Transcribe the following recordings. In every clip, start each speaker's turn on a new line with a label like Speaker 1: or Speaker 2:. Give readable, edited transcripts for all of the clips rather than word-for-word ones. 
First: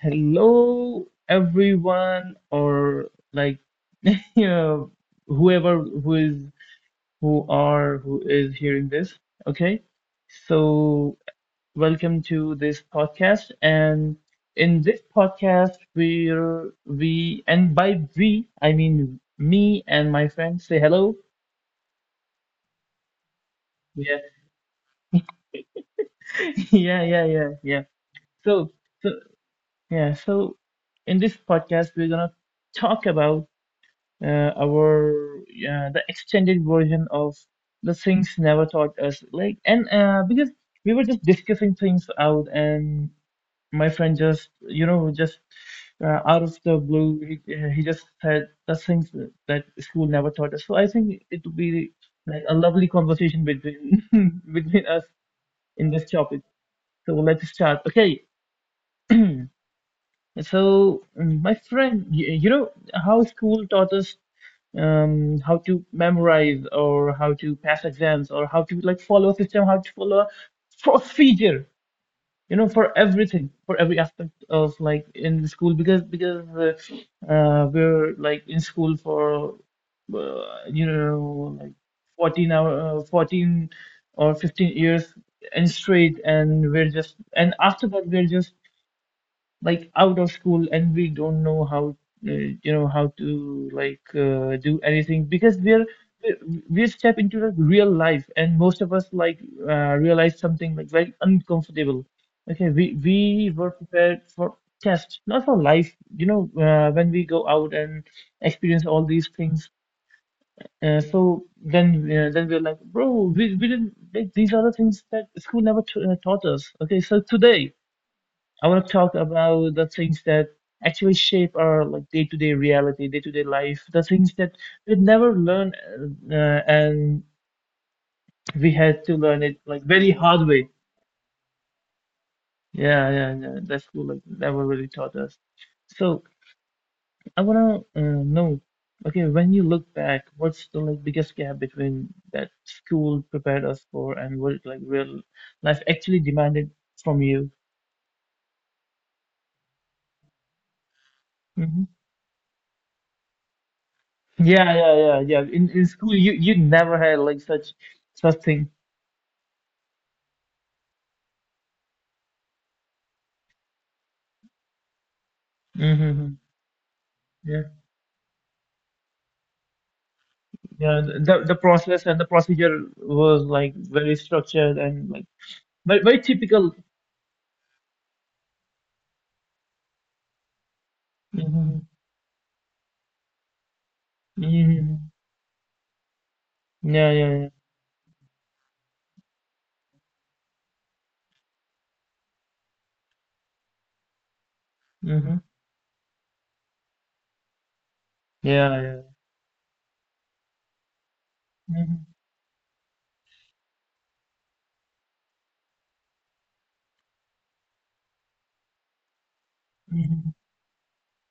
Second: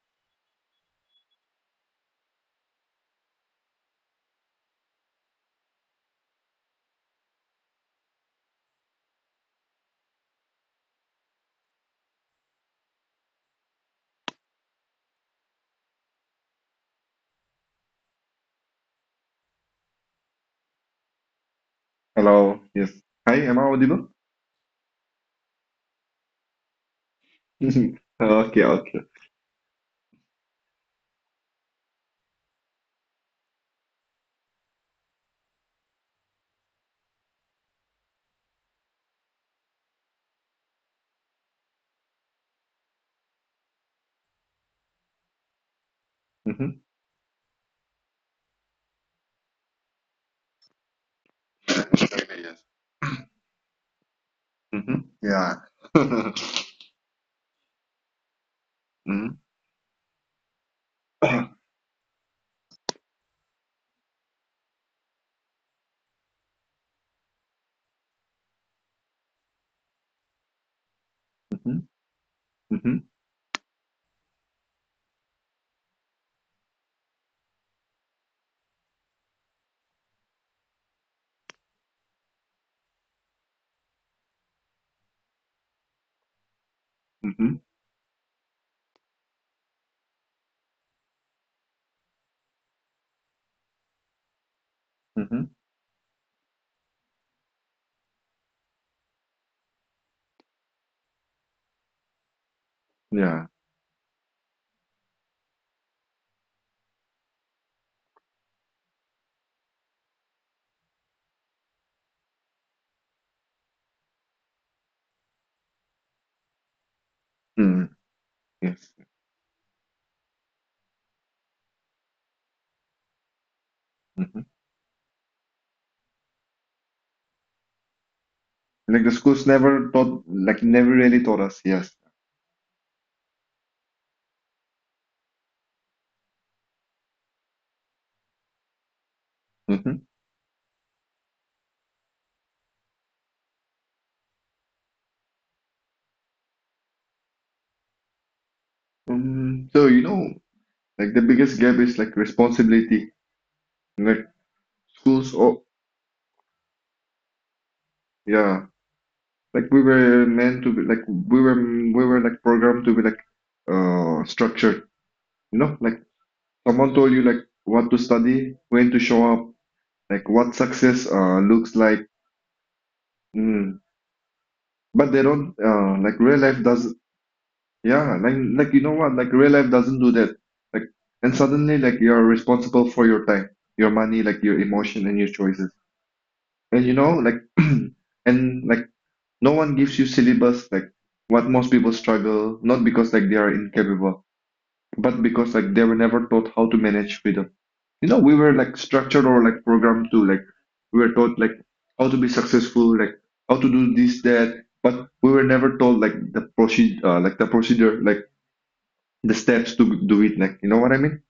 Speaker 1: hello everyone, or like you know, whoever who is hearing this. Okay, so welcome to this podcast, and in this podcast, we're we and by we I mean me and my friend. Say hello.
Speaker 2: Hello. Yes. Hi, am I audible?
Speaker 1: Yeah, yeah, yeah, yeah, yeah.
Speaker 2: Okay,
Speaker 1: So,
Speaker 2: okay.
Speaker 1: so yeah, so in this podcast, we're gonna talk about our the extended version of the things never taught us like and because we were just discussing things out and my friend just out of the
Speaker 2: Mhm,
Speaker 1: blue he just said the things that school never taught us, so I think it would be like a
Speaker 2: yes.
Speaker 1: lovely conversation between between us
Speaker 2: Mhm, yeah.
Speaker 1: in this
Speaker 2: Mhm,
Speaker 1: topic. So let's start. Okay, so my friend, you know how school taught us how to memorize, or how to pass exams, or how to like follow a system, how to follow a procedure,
Speaker 2: mhm,
Speaker 1: you know, for
Speaker 2: mhm,
Speaker 1: everything, for every aspect of like in school, because we're like in school for uh, you know, like 14 hour, 14 or 15 years, and straight, and we're just and
Speaker 2: mhm,
Speaker 1: after that we're just like out of school, and we don't know how, you know, how to like do anything,
Speaker 2: mhm.
Speaker 1: because we step into the real life, and most of us like realize something like very uncomfortable. Okay, we
Speaker 2: Yeah.
Speaker 1: we were prepared for test, not for life, you know. When we go out and experience all these things, uh, so then we're like, bro, we didn't like, these are the things that school never taught us. Okay, so today
Speaker 2: Mm,
Speaker 1: I want to
Speaker 2: yes.
Speaker 1: talk about the things that actually shape our like day-to-day reality, day-to-day life, the things
Speaker 2: Mhm.
Speaker 1: that we never learn, and we had
Speaker 2: Like the
Speaker 1: to learn
Speaker 2: schools
Speaker 1: it like
Speaker 2: never
Speaker 1: very
Speaker 2: taught,
Speaker 1: hard
Speaker 2: like
Speaker 1: way.
Speaker 2: never really taught us. Yes.
Speaker 1: Yeah, yeah, yeah. That's cool. Like never really taught us. So I wanna know, okay, when you look
Speaker 2: Mhm.
Speaker 1: back, what's the like biggest gap between that school prepared us for and what like real life actually demanded from you?
Speaker 2: So, like the biggest gap
Speaker 1: Mm-hmm.
Speaker 2: is like responsibility. Like
Speaker 1: Yeah, yeah, yeah,
Speaker 2: schools,
Speaker 1: yeah.
Speaker 2: oh
Speaker 1: In school, you never had like such such
Speaker 2: yeah.
Speaker 1: thing.
Speaker 2: Like we were meant to be, like we were like programmed to be like structured. You know, like.
Speaker 1: Mm-hmm.
Speaker 2: Someone told you like
Speaker 1: Yeah,
Speaker 2: what to study, when to show up, like what
Speaker 1: yeah.
Speaker 2: success
Speaker 1: The
Speaker 2: looks
Speaker 1: process
Speaker 2: like.
Speaker 1: and the procedure was like
Speaker 2: Mm.
Speaker 1: very structured and
Speaker 2: But they
Speaker 1: like
Speaker 2: don't,
Speaker 1: very
Speaker 2: like
Speaker 1: very
Speaker 2: real life
Speaker 1: typical.
Speaker 2: doesn't. Yeah, like you know what? Like real life doesn't do that. Like and suddenly
Speaker 1: Mm-hmm.
Speaker 2: like you're responsible for your time, your money, like your emotion
Speaker 1: Hmm.
Speaker 2: and your choices. And you know
Speaker 1: Yeah, yeah,
Speaker 2: like
Speaker 1: yeah, yeah.
Speaker 2: and like no one gives you syllabus like what most people struggle, not because like they are incapable, but
Speaker 1: Mm-hmm.
Speaker 2: because like they were never taught how to manage freedom. You know we were like
Speaker 1: Yeah, yeah.
Speaker 2: structured or like programmed to like we were taught like
Speaker 1: Mm-hmm.
Speaker 2: how to be successful, like how to do this that, but we were never told like the procedure, like the steps to do
Speaker 1: Hmm.
Speaker 2: it, like you know what I mean.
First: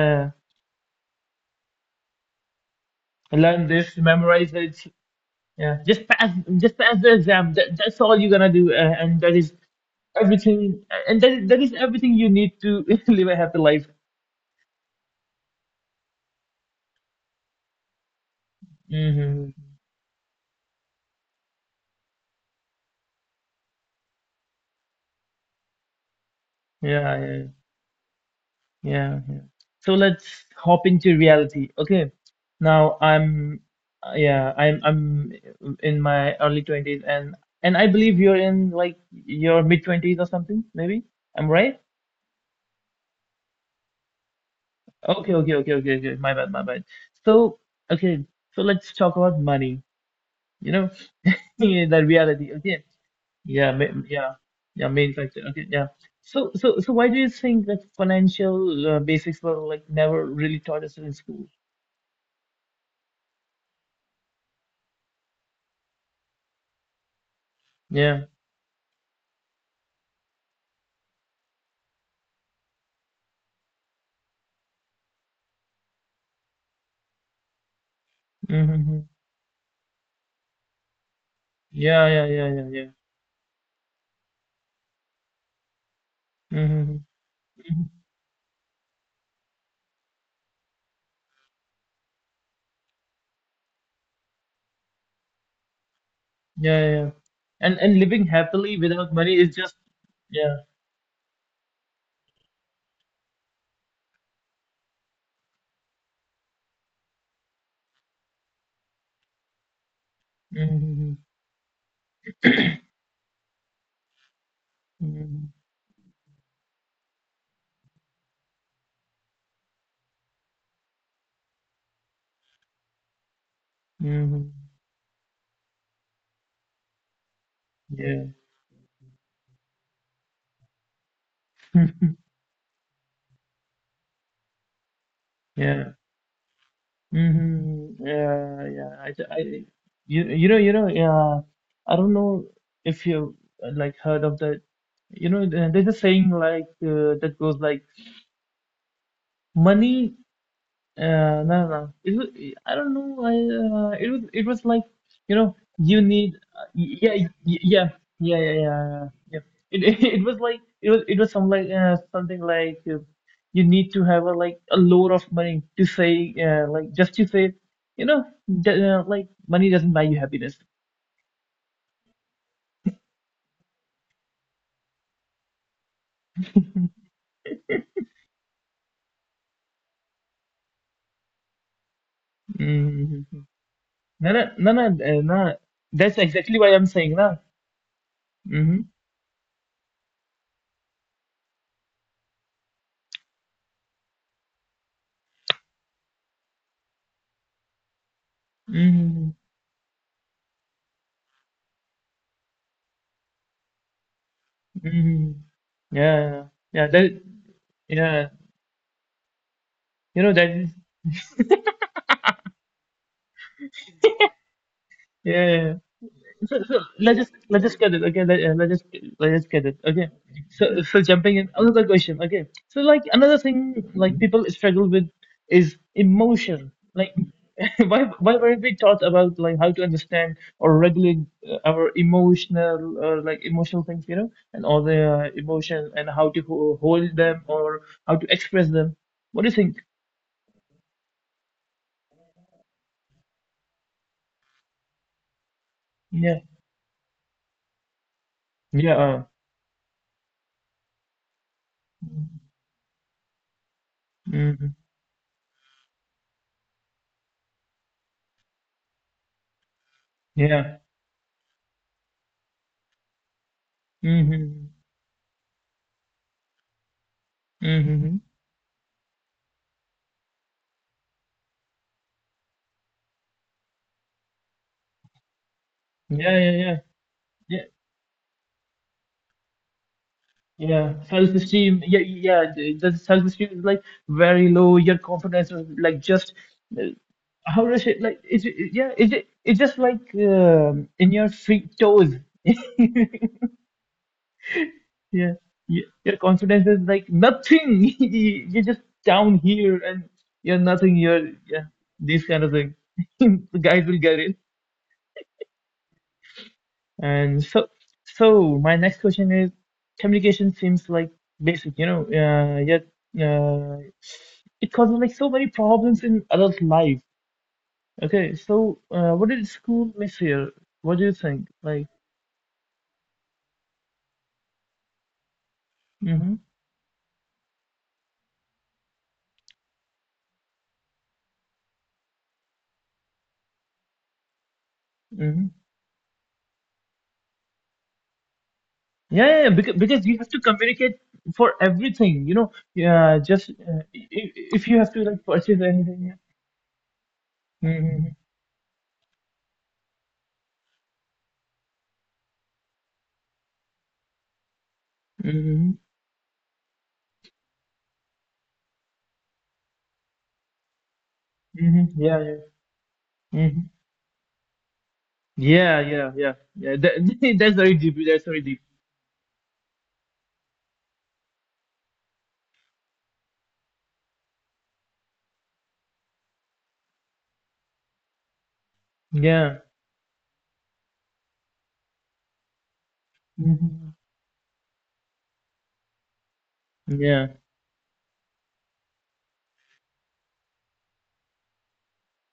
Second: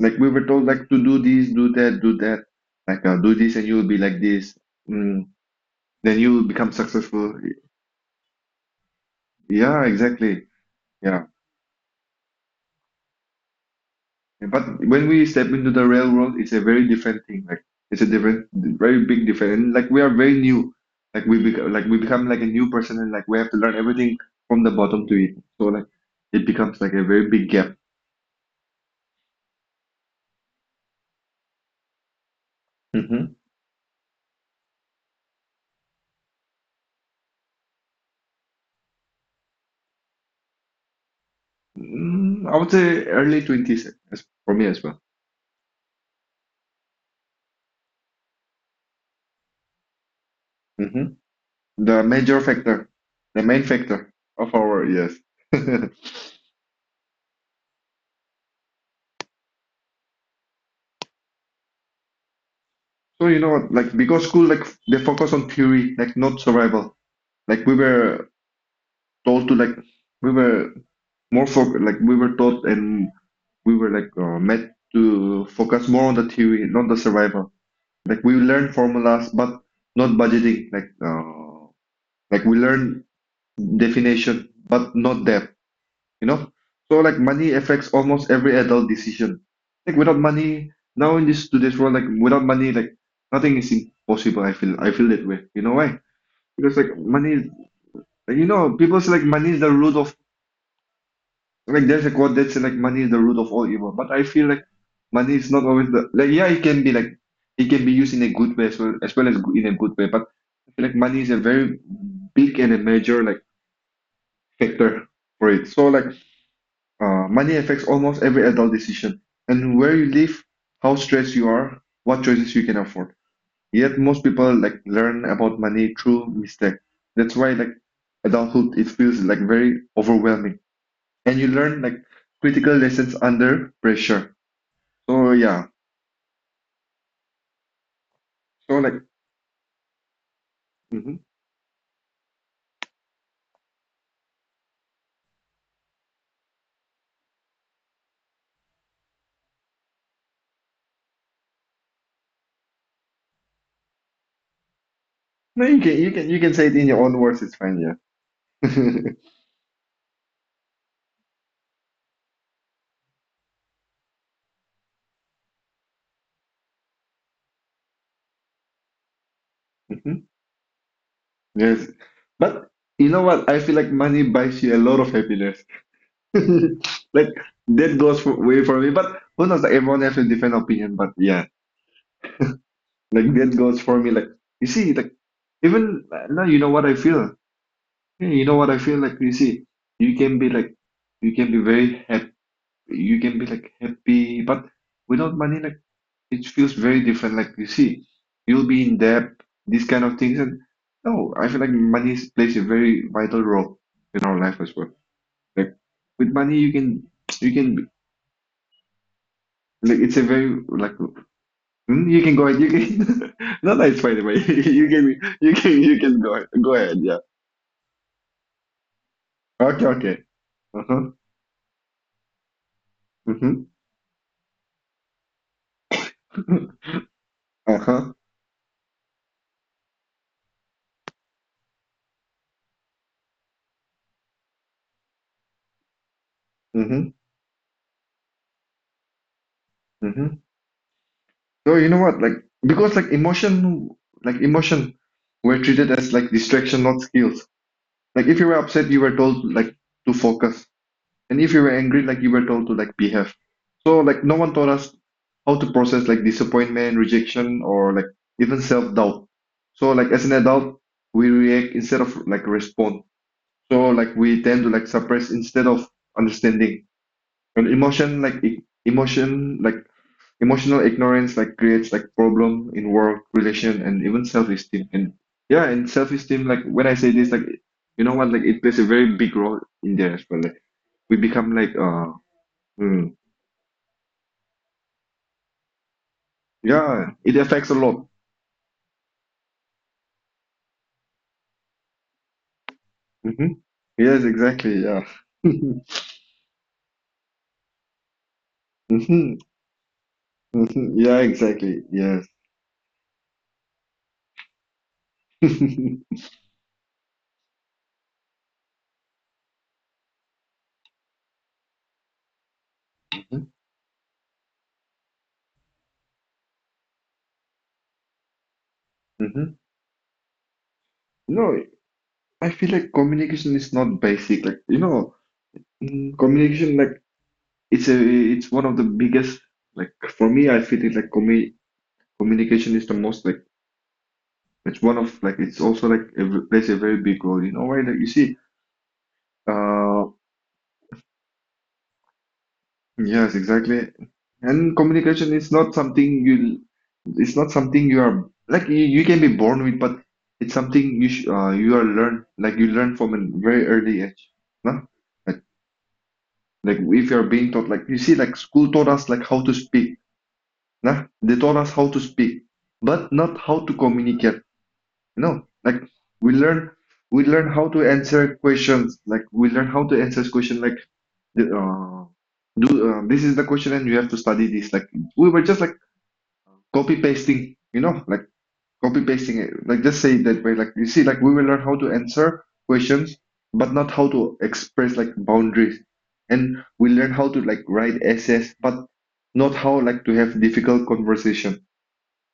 Speaker 2: Like we were told like to do this, do that, like do this and
Speaker 1: Learn
Speaker 2: you will
Speaker 1: this,
Speaker 2: be like
Speaker 1: memorize
Speaker 2: this,
Speaker 1: it.
Speaker 2: mm,
Speaker 1: Yeah. Just
Speaker 2: then
Speaker 1: pass,
Speaker 2: you will become
Speaker 1: just pass the
Speaker 2: successful.
Speaker 1: exam. That's all you're gonna do, and that is
Speaker 2: Yeah, exactly.
Speaker 1: everything. And
Speaker 2: Yeah.
Speaker 1: that is everything you need to live a happy life.
Speaker 2: Yeah, but when we step into the real world, it's a very different thing. Like it's a different, very big
Speaker 1: Mm-hmm.
Speaker 2: different. And like we are very new. Like we become, like we become like a new person, and like we have to learn everything from the bottom to it. So like it becomes like a
Speaker 1: Yeah,
Speaker 2: very
Speaker 1: yeah.
Speaker 2: big gap.
Speaker 1: Yeah, yeah. So let's hop into reality. Okay. Now
Speaker 2: Mm-hmm.
Speaker 1: I'm, yeah, I'm in my early 20s, and I believe you're in like your mid 20s or something, maybe. I'm right?
Speaker 2: I would say early 20s as for me as well.
Speaker 1: Okay, okay, okay, okay, okay. My bad, my bad. So, okay, so let's talk about money, you know,
Speaker 2: Hmm. The
Speaker 1: the
Speaker 2: major
Speaker 1: reality. Okay.
Speaker 2: factor, the main
Speaker 1: Yeah, ma-
Speaker 2: factor
Speaker 1: yeah.
Speaker 2: of our,
Speaker 1: Yeah, main
Speaker 2: yes.
Speaker 1: factor. Okay, yeah. So why do you think that financial basics were like never really taught us in school?
Speaker 2: So you know what, like because school, like they focus on theory, like not survival. Like we
Speaker 1: Yeah.
Speaker 2: were told to like we were more for like we were taught, and we were like meant to focus more on the theory, not the survival. Like we learn
Speaker 1: Mm-hmm.
Speaker 2: formulas, but not budgeting. Like,
Speaker 1: Yeah, yeah,
Speaker 2: like
Speaker 1: yeah,
Speaker 2: we
Speaker 1: yeah, yeah.
Speaker 2: learn definition, but not depth. You know.
Speaker 1: Mm-hmm.
Speaker 2: So like money affects
Speaker 1: Mm-hmm.
Speaker 2: almost every adult decision. Like without money, now in this today's world, like without money, like nothing is impossible. I feel that way. You know why? Because
Speaker 1: Yeah, yeah,
Speaker 2: like
Speaker 1: yeah.
Speaker 2: money, is-
Speaker 1: And living
Speaker 2: like, you
Speaker 1: happily
Speaker 2: know, people
Speaker 1: without
Speaker 2: say like
Speaker 1: money
Speaker 2: money
Speaker 1: is
Speaker 2: is the
Speaker 1: just
Speaker 2: root of.
Speaker 1: yeah.
Speaker 2: Like there's a quote that says like money is the root of all evil, but I feel like money is not always the like, yeah, it can be like it can be used in a good way, as well as go- in a good way, but I feel like
Speaker 1: Mm-hmm.
Speaker 2: money is a very big and a major like factor
Speaker 1: Mm-hmm.
Speaker 2: for it. So like, money affects almost every adult decision and where you live, how stressed you are, what choices you can afford. Yet most
Speaker 1: Mm-hmm.
Speaker 2: people like learn about money through mistake. That's why like
Speaker 1: Yeah.
Speaker 2: adulthood it feels like very overwhelming, and you learn like critical lessons under pressure. So yeah,
Speaker 1: Yeah. Mm-hmm. Yeah,
Speaker 2: so
Speaker 1: yeah.
Speaker 2: like,
Speaker 1: I, ju- I, you, you know,
Speaker 2: mhm.
Speaker 1: yeah. I don't know if you like heard of that. You know, there's a saying like that goes like money. No, no, no. It was, I don't know. I it was like you know
Speaker 2: No, you can
Speaker 1: you
Speaker 2: you can
Speaker 1: need
Speaker 2: you can say it in your own words. It's fine.
Speaker 1: yeah
Speaker 2: Yeah.
Speaker 1: yeah yeah yeah yeah. It, it was some like something like you need to have a like a load of money to say like just to say you know like money doesn't buy you
Speaker 2: Mhm.
Speaker 1: happiness.
Speaker 2: Yes, but you know what? I feel like money buys you a lot of happiness. Like that goes for, way for me. But who knows? Like everyone has a different opinion. But yeah,
Speaker 1: Hmm.
Speaker 2: like that goes for me.
Speaker 1: No
Speaker 2: Like
Speaker 1: no
Speaker 2: you
Speaker 1: no no
Speaker 2: see, like
Speaker 1: no.
Speaker 2: even,
Speaker 1: That's
Speaker 2: now
Speaker 1: exactly
Speaker 2: you know
Speaker 1: what I'm
Speaker 2: what I
Speaker 1: saying
Speaker 2: feel.
Speaker 1: now.
Speaker 2: Yeah, you know what I
Speaker 1: Mm-hmm.
Speaker 2: feel. Like you see, you can be like you can be very happy, you can be like happy, but without money, like it feels very different. Like you see, you'll be in debt,
Speaker 1: Mm-hmm.
Speaker 2: these kind of things, and no, I feel like money is- plays a very vital role in our life as well.
Speaker 1: Mm-hmm.
Speaker 2: Like
Speaker 1: Yeah
Speaker 2: with
Speaker 1: yeah
Speaker 2: money, you
Speaker 1: yeah.
Speaker 2: can
Speaker 1: That
Speaker 2: you can be-,
Speaker 1: yeah.
Speaker 2: like it's
Speaker 1: You
Speaker 2: a
Speaker 1: know
Speaker 2: very
Speaker 1: that.
Speaker 2: like, hmm, you can go ahead. You can not that it's, by the way. You can
Speaker 1: Yeah,
Speaker 2: you
Speaker 1: yeah, yeah.
Speaker 2: can you can go ahead,
Speaker 1: So,
Speaker 2: go
Speaker 1: so
Speaker 2: ahead. Yeah.
Speaker 1: let's just get it. Okay, let, let's just get it.
Speaker 2: Okay.
Speaker 1: Okay.
Speaker 2: Okay.
Speaker 1: So,
Speaker 2: Uh
Speaker 1: so
Speaker 2: huh.
Speaker 1: jumping in another question. Okay. So like another
Speaker 2: Mm-hmm.
Speaker 1: thing like people struggle with is emotion. Like
Speaker 2: Uh huh.
Speaker 1: why weren't we taught about like how to understand or regulate our emotional like emotional things, you know, and all the emotion, and how to ho
Speaker 2: Mm-hmm.
Speaker 1: hold them, or how to express them. What do you think?
Speaker 2: No, you know what? Like because like emotion, were treated as like
Speaker 1: Yeah.
Speaker 2: distraction, not skills. Like if you were upset,
Speaker 1: Yeah.
Speaker 2: you were told like to focus, and if you were angry, like you were told to like behave. So like no one taught
Speaker 1: Hmm.
Speaker 2: us how to process like disappointment, rejection, or like even self-doubt. So like as an
Speaker 1: Yeah.
Speaker 2: adult, we react instead of like respond. So like we tend
Speaker 1: Hmm.
Speaker 2: to like suppress instead of understanding. And
Speaker 1: Hmm.
Speaker 2: emotional ignorance like creates like problem in work, relation, and even self-esteem. And yeah, and
Speaker 1: Yeah,
Speaker 2: self-esteem,
Speaker 1: yeah,
Speaker 2: like
Speaker 1: yeah,
Speaker 2: when I say this, like
Speaker 1: yeah,
Speaker 2: you know what, like it plays a very big role in there as well. Like
Speaker 1: yeah.
Speaker 2: we become like
Speaker 1: Self-esteem, yeah, yeah. The
Speaker 2: mm,
Speaker 1: self-esteem is like very low. Your confidence is like just uh,
Speaker 2: yeah, it
Speaker 1: how
Speaker 2: affects a
Speaker 1: does it
Speaker 2: lot.
Speaker 1: like? Yeah. It's just like in your feet toes.
Speaker 2: Hmm. Yes, exactly. Yeah.
Speaker 1: Yeah, your confidence is like nothing. You're just
Speaker 2: Hmm.
Speaker 1: down here and you're
Speaker 2: Hmm.
Speaker 1: nothing.
Speaker 2: Yeah,
Speaker 1: You're yeah.
Speaker 2: exactly.
Speaker 1: This
Speaker 2: Yes.
Speaker 1: kind of thing. The guys will get it. And so, so my next question is, communication seems like basic, you know, yet
Speaker 2: Mhm.
Speaker 1: uh, it causes like so many problems in adult life. Okay, so what did
Speaker 2: Mm-hmm.
Speaker 1: school miss here? What do you think?
Speaker 2: No,
Speaker 1: Like,
Speaker 2: I feel like communication is not basic. Like, you know,
Speaker 1: mm-hmm,
Speaker 2: communication like it's one of the biggest, like for me I feel it like communication is the most like, it's one of like,
Speaker 1: mm-hmm.
Speaker 2: it's also like a, plays a very big role. You know why? Like you see,
Speaker 1: Yeah, yeah, yeah, because
Speaker 2: uh,
Speaker 1: you have to communicate for everything, you know. Yeah,
Speaker 2: yes,
Speaker 1: just
Speaker 2: exactly.
Speaker 1: if
Speaker 2: And
Speaker 1: you have to like
Speaker 2: communication is
Speaker 1: purchase
Speaker 2: not
Speaker 1: anything.
Speaker 2: something you, it's not
Speaker 1: Yeah.
Speaker 2: something you
Speaker 1: Mm-hmm,
Speaker 2: are like you can be born with, but it's something you sh you are learn like you learn from a very early age. Nah? Like
Speaker 1: mm-hmm,
Speaker 2: if you are being taught, like you see like school taught us like how to speak. Nah? They taught us
Speaker 1: mm-hmm.
Speaker 2: how to
Speaker 1: Yeah, yeah.
Speaker 2: speak, but not how
Speaker 1: Mm-hmm.
Speaker 2: to communicate. No, like
Speaker 1: Yeah, yeah,
Speaker 2: we
Speaker 1: yeah,
Speaker 2: learn
Speaker 1: yeah.
Speaker 2: we
Speaker 1: That,
Speaker 2: learn
Speaker 1: that's
Speaker 2: how
Speaker 1: very
Speaker 2: to
Speaker 1: deep. That's
Speaker 2: answer
Speaker 1: very deep.
Speaker 2: questions, like we learn how to answer question, like the, do this is the question and you have to study this, like we were just like copy pasting you know like copy pasting it,
Speaker 1: Yeah.
Speaker 2: like just say it that way, like you see like we will learn how to answer questions but not
Speaker 1: Mhm.
Speaker 2: how to express like boundaries, and we learn how
Speaker 1: Yeah,
Speaker 2: to like write essays but not how like to have difficult conversation.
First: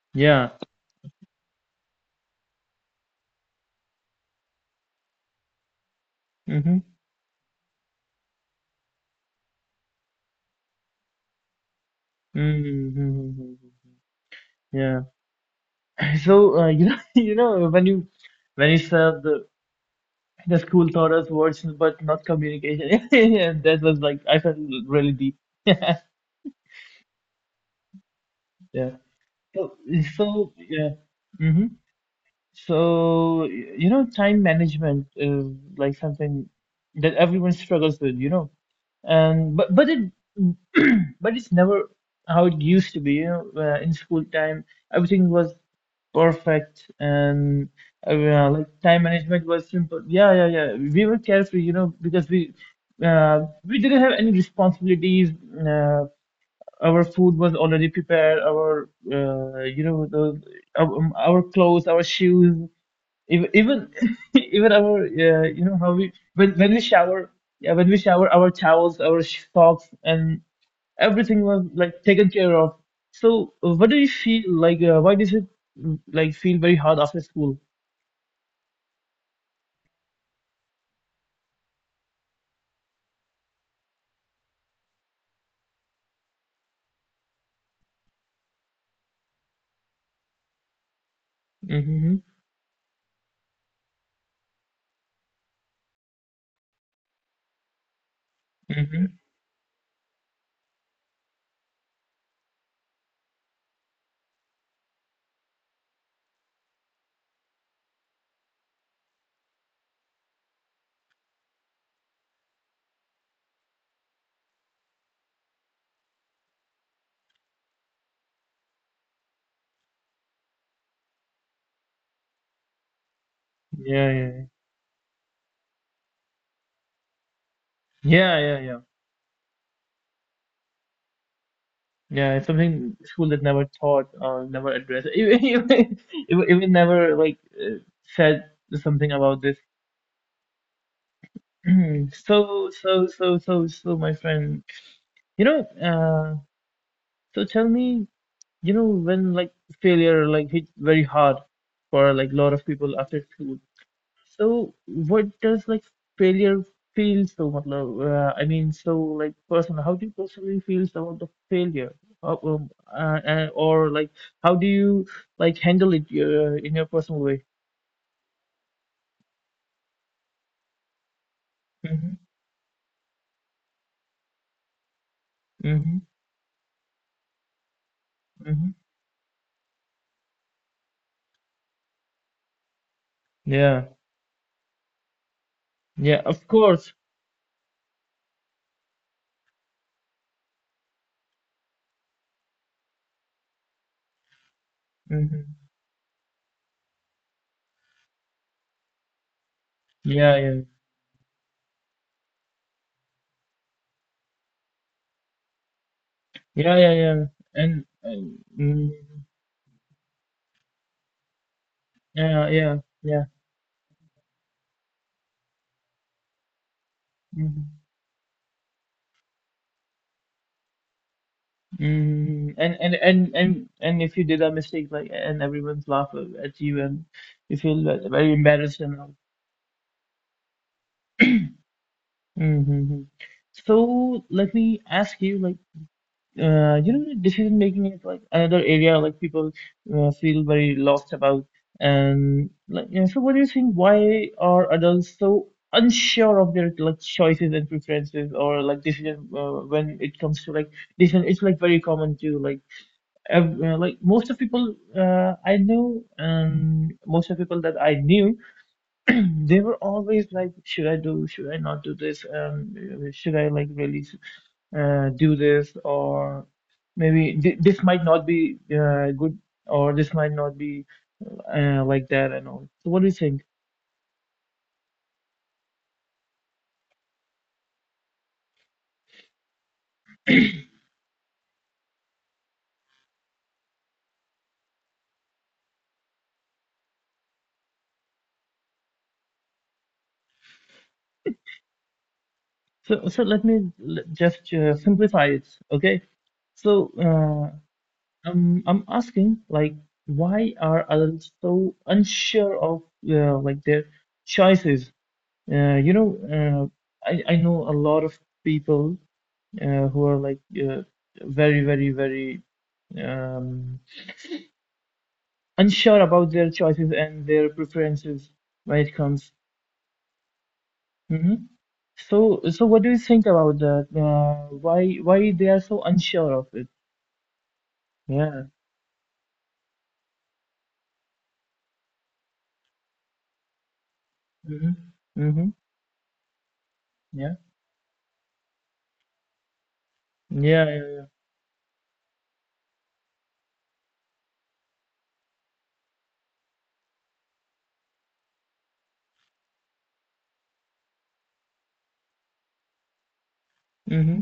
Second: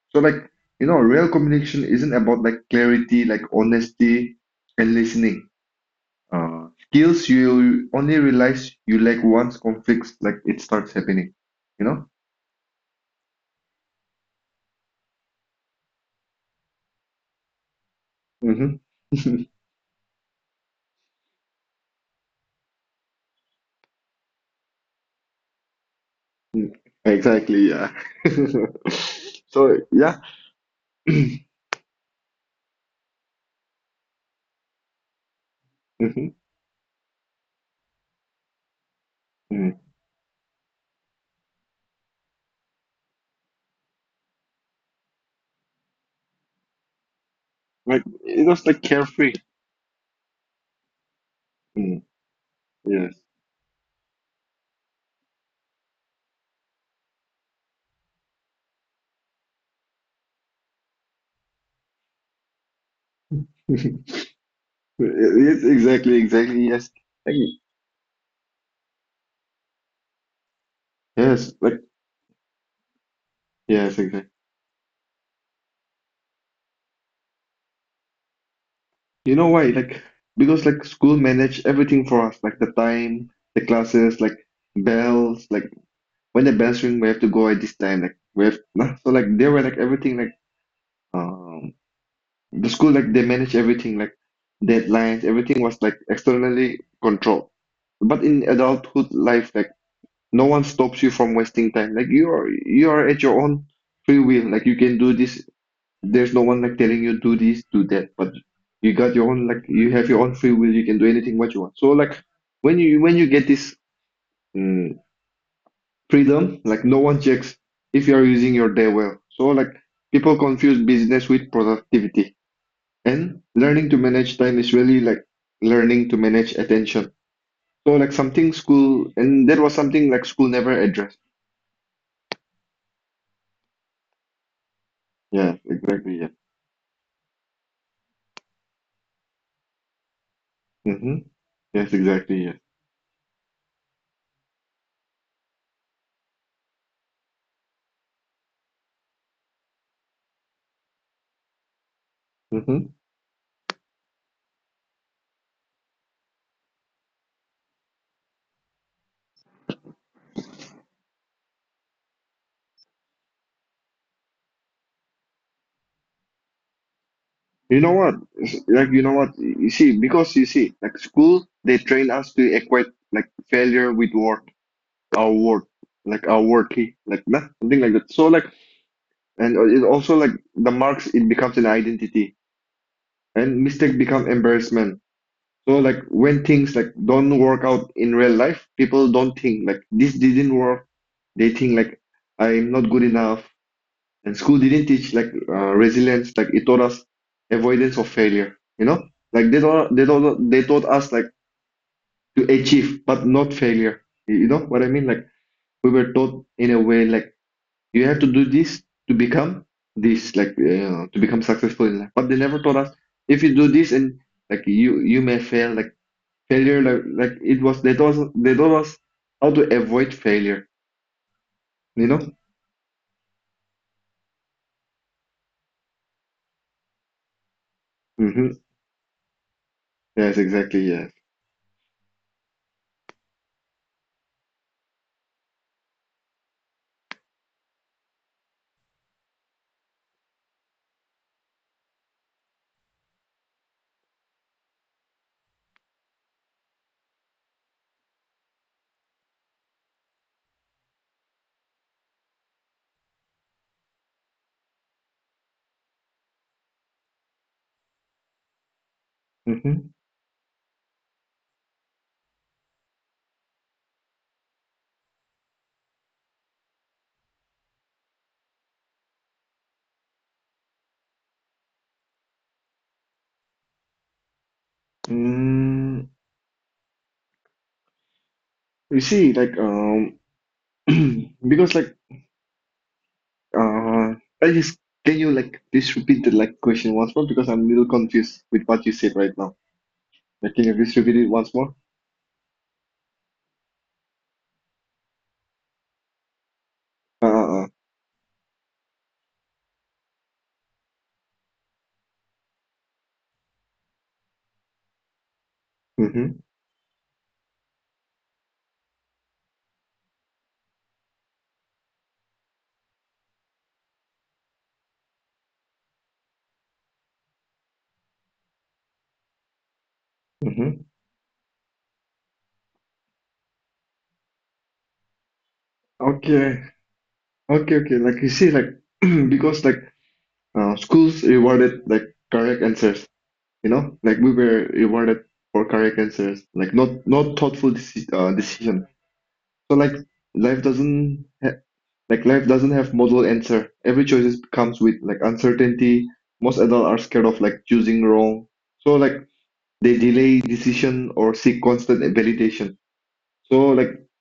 Speaker 2: So like,
Speaker 1: yeah.
Speaker 2: you know, real communication isn't about like clarity, like honesty and listening.
Speaker 1: Mm-hmm.
Speaker 2: Skills you only realize you lack once conflicts like it starts happening, you know?
Speaker 1: Mm-hmm. Mm-hmm. Mm-hmm. Yeah. So you know, when you said
Speaker 2: Mm-hmm.
Speaker 1: the school taught us words but not communication, yeah, that was like I felt really deep.
Speaker 2: Exactly, yeah.
Speaker 1: Yeah.
Speaker 2: So,
Speaker 1: So
Speaker 2: yeah.
Speaker 1: so yeah. Mm-hmm. So you know, time management is like
Speaker 2: Mhm,
Speaker 1: something that everyone struggles with. You know, and
Speaker 2: mm.
Speaker 1: but it but it's never how it used to be, you know. In school time everything was perfect, and
Speaker 2: Like it was
Speaker 1: like
Speaker 2: like
Speaker 1: time
Speaker 2: carefree.
Speaker 1: management was simple. Yeah yeah yeah, we were carefree, you know,
Speaker 2: Mm,
Speaker 1: because
Speaker 2: yes.
Speaker 1: we didn't have any responsibilities. uh, our food was already prepared, our our clothes, our shoes, even even even our you
Speaker 2: Yes,
Speaker 1: know how we
Speaker 2: exactly, exactly.
Speaker 1: when we
Speaker 2: Yes.
Speaker 1: shower,
Speaker 2: Like,
Speaker 1: yeah, when we shower, our towels, socks, and everything
Speaker 2: yes,
Speaker 1: was
Speaker 2: like
Speaker 1: like taken care of. So what do
Speaker 2: yes,
Speaker 1: you
Speaker 2: exactly.
Speaker 1: feel like, why does it like feel very hard after school?
Speaker 2: You know why? Like because like school managed everything for us, like the time, the classes, like bells, like when the bells ring, we have to go at this time. Like we have so like they were like everything like um
Speaker 1: Mm-hmm.
Speaker 2: the school like they managed everything like deadlines, everything was like externally controlled. But in adulthood
Speaker 1: Mm-hmm.
Speaker 2: life, like no one stops you from wasting time. Like you are at your own free will. Like you can do this, there's no one like telling you do this, do that, but you got your own like you have your own free will. You can do anything what you want. So like when you get this, mm, freedom, like no one checks if you are using your day well. So like people confuse business with productivity, and learning to
Speaker 1: Yeah
Speaker 2: manage
Speaker 1: yeah
Speaker 2: time is really like learning to manage attention. So like
Speaker 1: yeah yeah
Speaker 2: something
Speaker 1: yeah yeah.
Speaker 2: school, and that was something like school never addressed.
Speaker 1: Yeah, it's something school that never taught or never addressed, even
Speaker 2: Yeah,
Speaker 1: even,
Speaker 2: exactly. Yeah.
Speaker 1: even even never like uh, said something about this.
Speaker 2: Mm-hmm. Yes, exactly. Yeah.
Speaker 1: so so so so so my friend, you know, uh, so tell me, you know, when like failure like hit very hard for like a lot of
Speaker 2: Mhm.
Speaker 1: people after school. So what does like failure feel so much? No, uh, I mean, so like personal, how do you personally feel so about the failure? How, or like how do you like handle it in your personal way?
Speaker 2: You know what? It's- like you know what? Because you see, like school, they train
Speaker 1: Mm-hmm,
Speaker 2: us to equate like failure with work, our work,
Speaker 1: mm-hmm,
Speaker 2: like our worthy, like that, something like that. So like,
Speaker 1: mm-hmm.
Speaker 2: and it also like the marks, it becomes an identity, and
Speaker 1: Yeah,
Speaker 2: mistake become embarrassment. So like
Speaker 1: yeah,
Speaker 2: when
Speaker 1: of
Speaker 2: things
Speaker 1: course.
Speaker 2: like don't work out in real life, people don't think like this didn't work. They think like, I'm not good enough. And school didn't teach like,
Speaker 1: Mm-hmm.
Speaker 2: resilience, like it taught us avoidance of failure, you know? Like
Speaker 1: Yeah, yeah,
Speaker 2: they taught us like to achieve, but not failure. You know what I mean? Like we were taught in
Speaker 1: yeah,
Speaker 2: a
Speaker 1: yeah,
Speaker 2: way
Speaker 1: yeah,
Speaker 2: like
Speaker 1: and,
Speaker 2: you have to
Speaker 1: and
Speaker 2: do this
Speaker 1: mm,
Speaker 2: to become this, like to become successful in life. But they
Speaker 1: yeah,
Speaker 2: never
Speaker 1: yeah,
Speaker 2: taught us,
Speaker 1: yeah.
Speaker 2: if you do this and like you may fail. Like failure, like it
Speaker 1: Mm-hmm.
Speaker 2: was, they taught us how to avoid failure. You know?
Speaker 1: Mm, and if you did a mistake, like, and everyone's laugh at you, and you feel very
Speaker 2: Mm-hmm.
Speaker 1: embarrassed and all.
Speaker 2: Yes, exactly. Yes.
Speaker 1: Mm-hmm. So let me ask you, like, you know, decision making is like another area like people feel very lost about, and like, yeah, so what do you think? Why are adults so unsure of their like choices and preferences, or like decision, when it comes to like decision? It's like very common to like like most of people I know, and most of people that I knew, they were
Speaker 2: Mm-hmm.
Speaker 1: always like, should I do, should I not do this, should I like really do this, or maybe th this might not be good, or this might not be, like that and all. So what do you think?
Speaker 2: Mm. You see, like because like uh, I just can you like please repeat the like question once more because I'm a little confused with what you said right now. Like, can you please repeat it once more?
Speaker 1: So so let me l- just uh, simplify it, okay? So
Speaker 2: Uh, uh, uh.
Speaker 1: um, I'm asking, like, why are adults so unsure of like their choices? You know,
Speaker 2: Mm-hmm,
Speaker 1: I know a lot of people who are like very, very, very um, unsure about their choices and their preferences when it comes.
Speaker 2: mm-hmm.
Speaker 1: Hmm. So, what do you think about that? Why they are so unsure of
Speaker 2: Okay,
Speaker 1: it?
Speaker 2: okay, okay. Like you
Speaker 1: Yeah.
Speaker 2: see, like because like schools rewarded like correct answers. You know, like we were
Speaker 1: Mm-hmm.
Speaker 2: rewarded
Speaker 1: Mm-hmm.
Speaker 2: for correct answers, like not
Speaker 1: Yeah.
Speaker 2: not thoughtful decision. So like life
Speaker 1: Yeah. Yeah.
Speaker 2: doesn't Like life doesn't have model answer. Every choice comes with like uncertainty. Most adults are scared of like choosing wrong. So like they delay decision or seek constant validation. So like
Speaker 1: Mm-hmm.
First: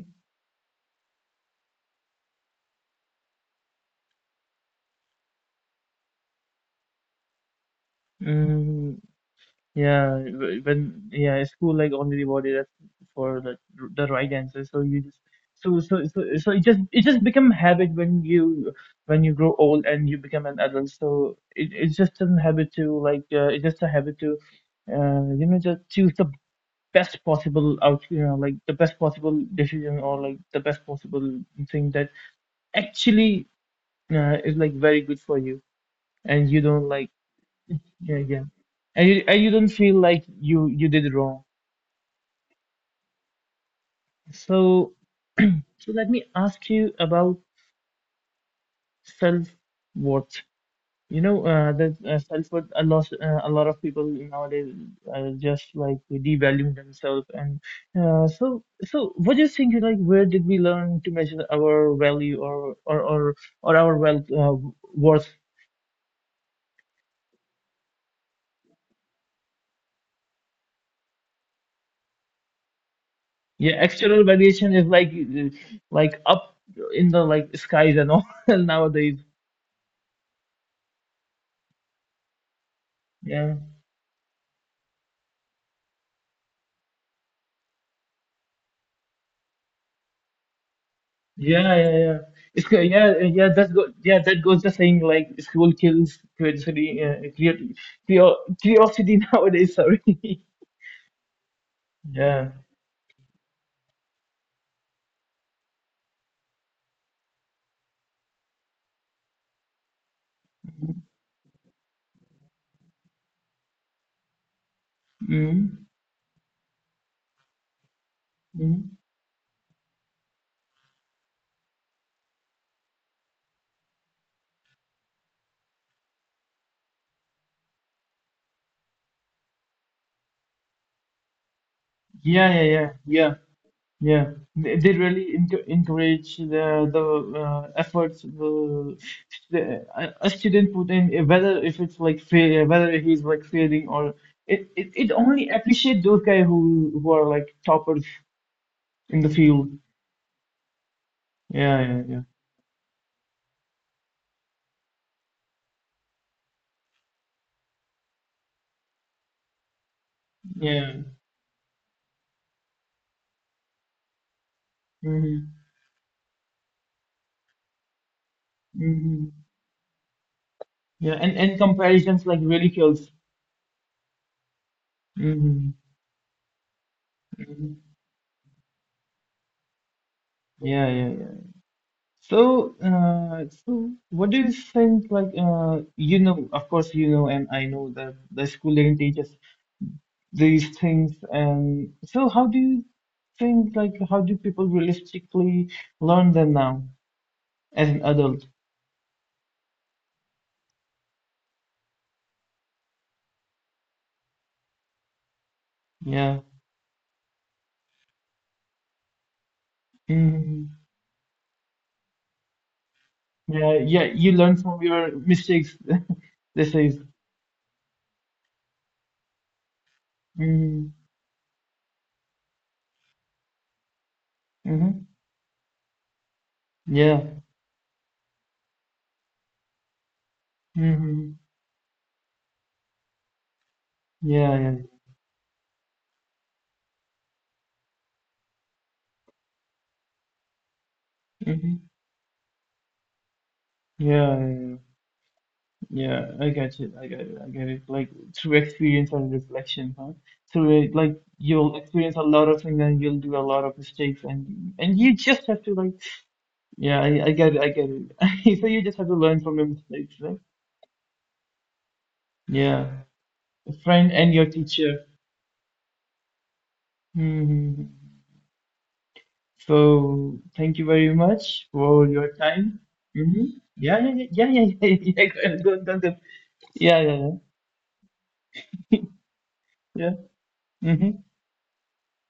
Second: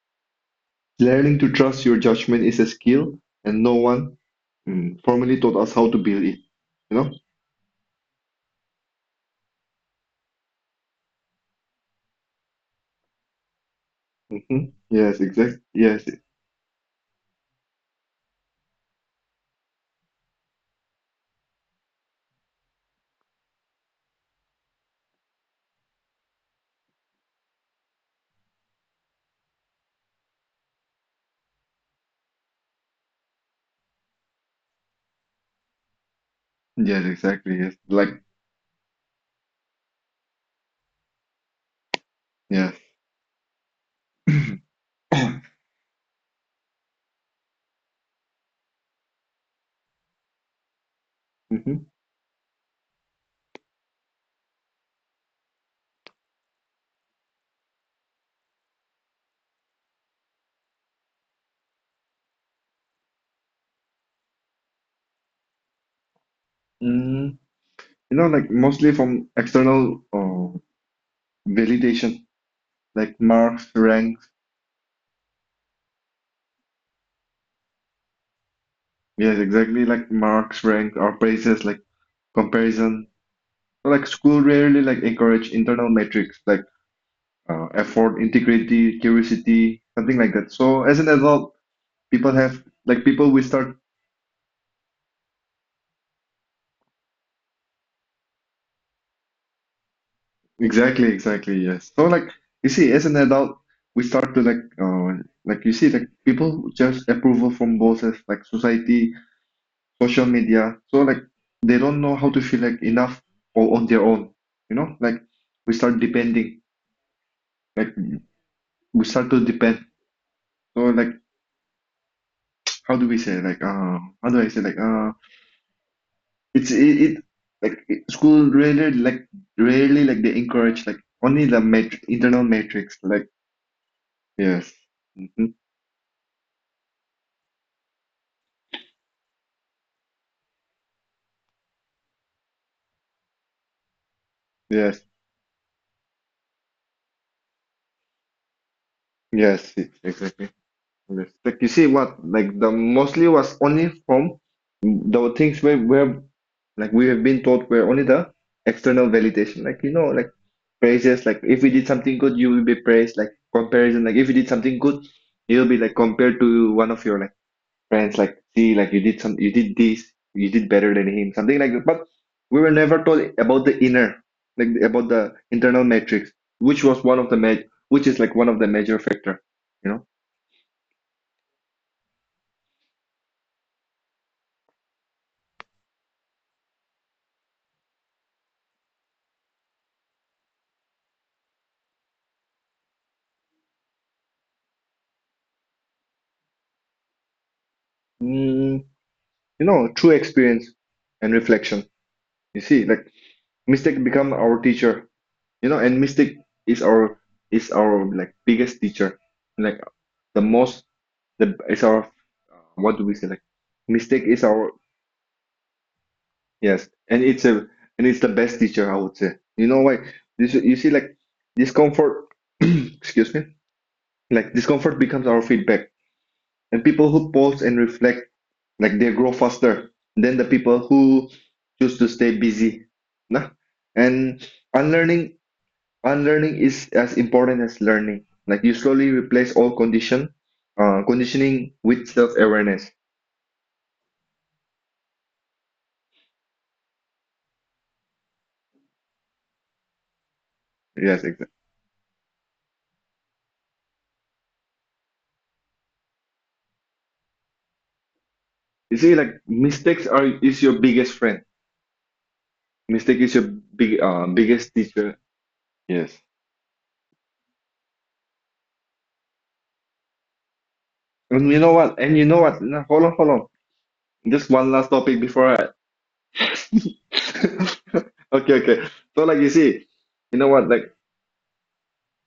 Speaker 2: learning to trust your judgment is a skill and no one formally taught us how to build it. You know?
Speaker 1: Mm-hmm. Yeah, when yeah, school like only rewarded us for the right answer.
Speaker 2: Hmm.
Speaker 1: So you just
Speaker 2: Yes, exactly. Yes.
Speaker 1: it just become habit when you grow old and you become an adult. So it's just a habit to like it's just a habit to just choose the best possible out, like the best possible decision or like the best possible thing that actually is like very good for you and you don't
Speaker 2: Yes,
Speaker 1: like
Speaker 2: exactly. Yes.
Speaker 1: yeah
Speaker 2: Like
Speaker 1: yeah and you don't feel like you did wrong.
Speaker 2: yes.
Speaker 1: So, so let me ask you about self-worth.
Speaker 2: Mhm.
Speaker 1: The self-worth, a lot of people nowadays are just like devaluing themselves. And so, so what do you think? Like, where did we learn to measure our value or or our wealth worth?
Speaker 2: Mm, you know, like mostly from external validation, like marks,
Speaker 1: Yeah,
Speaker 2: rank.
Speaker 1: external valuation is like up in the like skies and all nowadays.
Speaker 2: Yes, exactly, like marks, rank, or praises, like comparison.
Speaker 1: Yeah.
Speaker 2: Like school rarely like encourage internal metrics like effort, integrity, curiosity, something like that. So as an adult,
Speaker 1: Yeah, yeah, yeah.
Speaker 2: people have like people we
Speaker 1: Yeah. That's
Speaker 2: start
Speaker 1: go yeah. That goes the saying like school kills curiosity. Curiosity nowadays. Sorry.
Speaker 2: exactly, exactly, yes. So like
Speaker 1: Yeah.
Speaker 2: you see, as an adult, we start to like you see like people just approval from bosses, like society, social media. So like they don't know how to feel like enough or on their own. You know, like we
Speaker 1: mm
Speaker 2: start depending like
Speaker 1: mm
Speaker 2: we start to depend or like how do I say it's it, school really like they encourage like only the mat internal
Speaker 1: Yeah, yeah, yeah,
Speaker 2: matrix like
Speaker 1: yeah, yeah.
Speaker 2: yes,
Speaker 1: They really
Speaker 2: mhm,
Speaker 1: encourage the efforts the a student put in, whether if it's like fail, whether he's like failing or it, it,
Speaker 2: yes,
Speaker 1: it only appreciate those guys who are like toppers in the field.
Speaker 2: exactly. Yes. Like you
Speaker 1: Yeah,
Speaker 2: see
Speaker 1: yeah, yeah.
Speaker 2: what like the mostly was only from the things where like we have been taught were only the external validation. Like you know, like
Speaker 1: Yeah.
Speaker 2: praises, like if we did something good, you will be praised, like comparison, like if you did something good,
Speaker 1: hmm
Speaker 2: you'll be like compared to one of your like friends, like see, like
Speaker 1: hmm
Speaker 2: you did this, you did better than
Speaker 1: Yeah. And
Speaker 2: him, something like that. But
Speaker 1: comparisons like
Speaker 2: we
Speaker 1: really
Speaker 2: were never
Speaker 1: kills.
Speaker 2: taught about the inner, like about the
Speaker 1: hmm
Speaker 2: internal metrics, which was one of the ma
Speaker 1: hmm
Speaker 2: which is like one of the major factor, you know.
Speaker 1: Yeah. Yeah. Yeah. So, so what do you think? Like, you know, of course, you know, and I know that the school didn't teach us these things. And so, how do you think? Like, how do people realistically learn them now as an adult?
Speaker 2: You know, through experience and reflection. You see, like mistake become our teacher, you know, and mistake
Speaker 1: Yeah.
Speaker 2: is our is our like biggest teacher, like the most
Speaker 1: hmm
Speaker 2: the it's our what do we say like
Speaker 1: Yeah. Yeah.
Speaker 2: mistake
Speaker 1: You
Speaker 2: is
Speaker 1: learn
Speaker 2: our
Speaker 1: from your mistakes. This
Speaker 2: yes,
Speaker 1: is.
Speaker 2: and it's a and it's the best teacher, I would say. You know why? This, you
Speaker 1: Mm-hmm.
Speaker 2: see, like discomfort excuse me, like discomfort becomes our feedback, and people
Speaker 1: Yeah.
Speaker 2: who pause and reflect, like they grow faster than the people who
Speaker 1: Mm-hmm.
Speaker 2: choose to stay busy, nah? And
Speaker 1: Yeah, yeah.
Speaker 2: unlearning unlearning is as important as learning, like you slowly replace all conditioning
Speaker 1: Mm-hmm.
Speaker 2: with self-awareness.
Speaker 1: Yeah, yeah, yeah. Yeah, I get it. I get it. I get it. Like through experience and reflection, huh? Through it, like
Speaker 2: Yes, exactly.
Speaker 1: you'll experience a lot of things and you'll do a lot of mistakes and you just have to like yeah, I get it. I get it. So you just
Speaker 2: You
Speaker 1: have to
Speaker 2: see,
Speaker 1: learn
Speaker 2: like
Speaker 1: from your
Speaker 2: mistakes
Speaker 1: mistakes,
Speaker 2: are
Speaker 1: right?
Speaker 2: is your biggest friend,
Speaker 1: Yeah.
Speaker 2: mistake is your
Speaker 1: A friend and your
Speaker 2: biggest
Speaker 1: teacher.
Speaker 2: teacher. Yes,
Speaker 1: hmm So thank you very
Speaker 2: and
Speaker 1: much for your
Speaker 2: you know what,
Speaker 1: time.
Speaker 2: nah, hold on,
Speaker 1: hmm Yeah, yeah, yeah,
Speaker 2: just
Speaker 1: yeah,
Speaker 2: one last
Speaker 1: yeah, yeah,
Speaker 2: topic before
Speaker 1: yeah.
Speaker 2: I
Speaker 1: Go on, go go. Yeah, yeah,
Speaker 2: okay, okay. So like you see,
Speaker 1: yeah.
Speaker 2: you know what,
Speaker 1: Yeah.
Speaker 2: like
Speaker 1: hmm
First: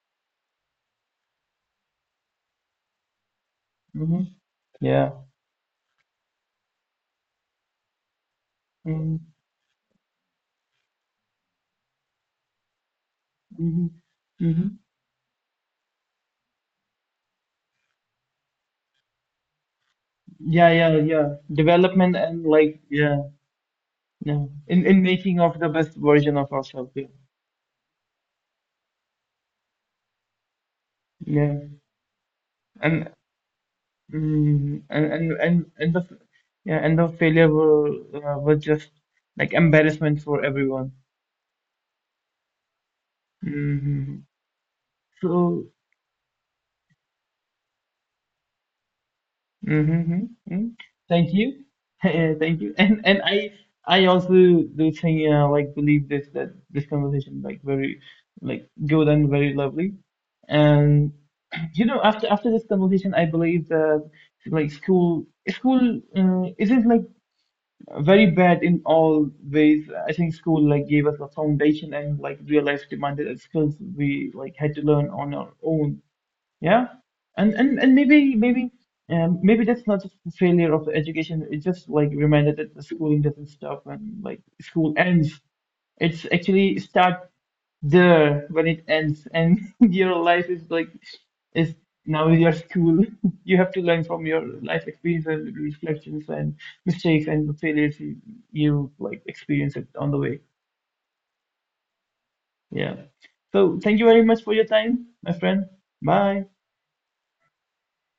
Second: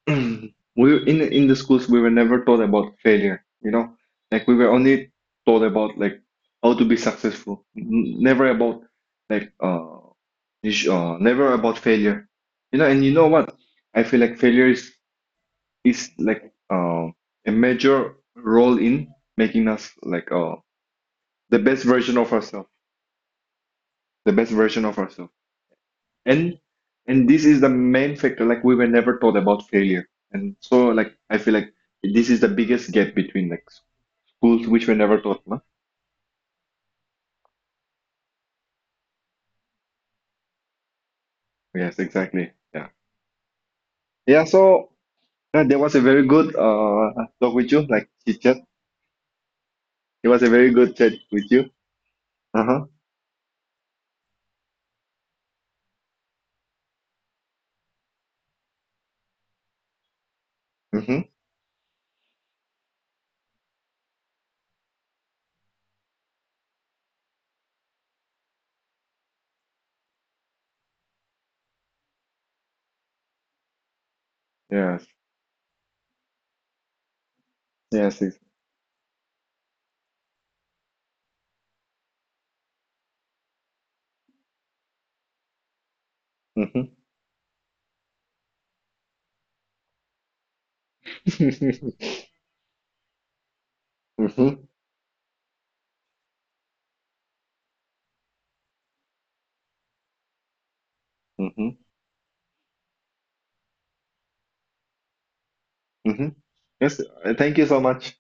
Speaker 2: we in the schools we were never taught about failure, you know,
Speaker 1: hmm
Speaker 2: like we were only
Speaker 1: Yeah.
Speaker 2: taught about like how to be successful. Never about
Speaker 1: Mm-hmm.
Speaker 2: like never about failure, you know, and you know what, I feel like failure
Speaker 1: hmm
Speaker 2: is like a major role in making us
Speaker 1: Yeah, yeah, yeah.
Speaker 2: the best
Speaker 1: Development
Speaker 2: version of
Speaker 1: and
Speaker 2: ourselves
Speaker 1: like yeah,
Speaker 2: the
Speaker 1: yeah.
Speaker 2: best version of
Speaker 1: In
Speaker 2: ourselves,
Speaker 1: making of the best version of
Speaker 2: and
Speaker 1: ourselves. Yeah.
Speaker 2: and this is the main factor, like we were never taught about failure, and so like I feel like
Speaker 1: Yeah.
Speaker 2: this is the biggest
Speaker 1: And
Speaker 2: gap between like schools which were
Speaker 1: and
Speaker 2: never
Speaker 1: and
Speaker 2: taught, no?
Speaker 1: and and the yeah, and the failure were just like embarrassment for everyone.
Speaker 2: Yes, exactly. Yeah,
Speaker 1: hmm
Speaker 2: yeah. So
Speaker 1: So
Speaker 2: there was a very good talk with you, like chit chat,
Speaker 1: Mm-hmm.
Speaker 2: it was a
Speaker 1: hmm
Speaker 2: very good chat
Speaker 1: Thank
Speaker 2: with you.
Speaker 1: you. Yeah, thank you.
Speaker 2: Uh-huh.
Speaker 1: And I also do think like believe this that this conversation like very like good and very lovely. And
Speaker 2: Mm-hmm.
Speaker 1: you know after this conversation I believe that like school isn't like very bad in all ways. I think school like gave us a foundation and like real life demanded us skills we like had to
Speaker 2: Yes,
Speaker 1: learn on our own. Yeah, and and
Speaker 2: yes.
Speaker 1: maybe maybe maybe that's not just a failure of the education. It's just like reminded that the schooling doesn't stop when like school ends. It's actually
Speaker 2: Mm-hmm.
Speaker 1: start there when it ends, and your life is like is
Speaker 2: Mm-hmm.
Speaker 1: now your school. You have to learn from your
Speaker 2: Mm-hmm.
Speaker 1: life experiences, reflections, and mistakes and the failures you, you like experience it on the way. Yeah. So thank you very much for your time, my friend.
Speaker 2: Mm-hmm.
Speaker 1: Bye.
Speaker 2: Yes, thank you so much.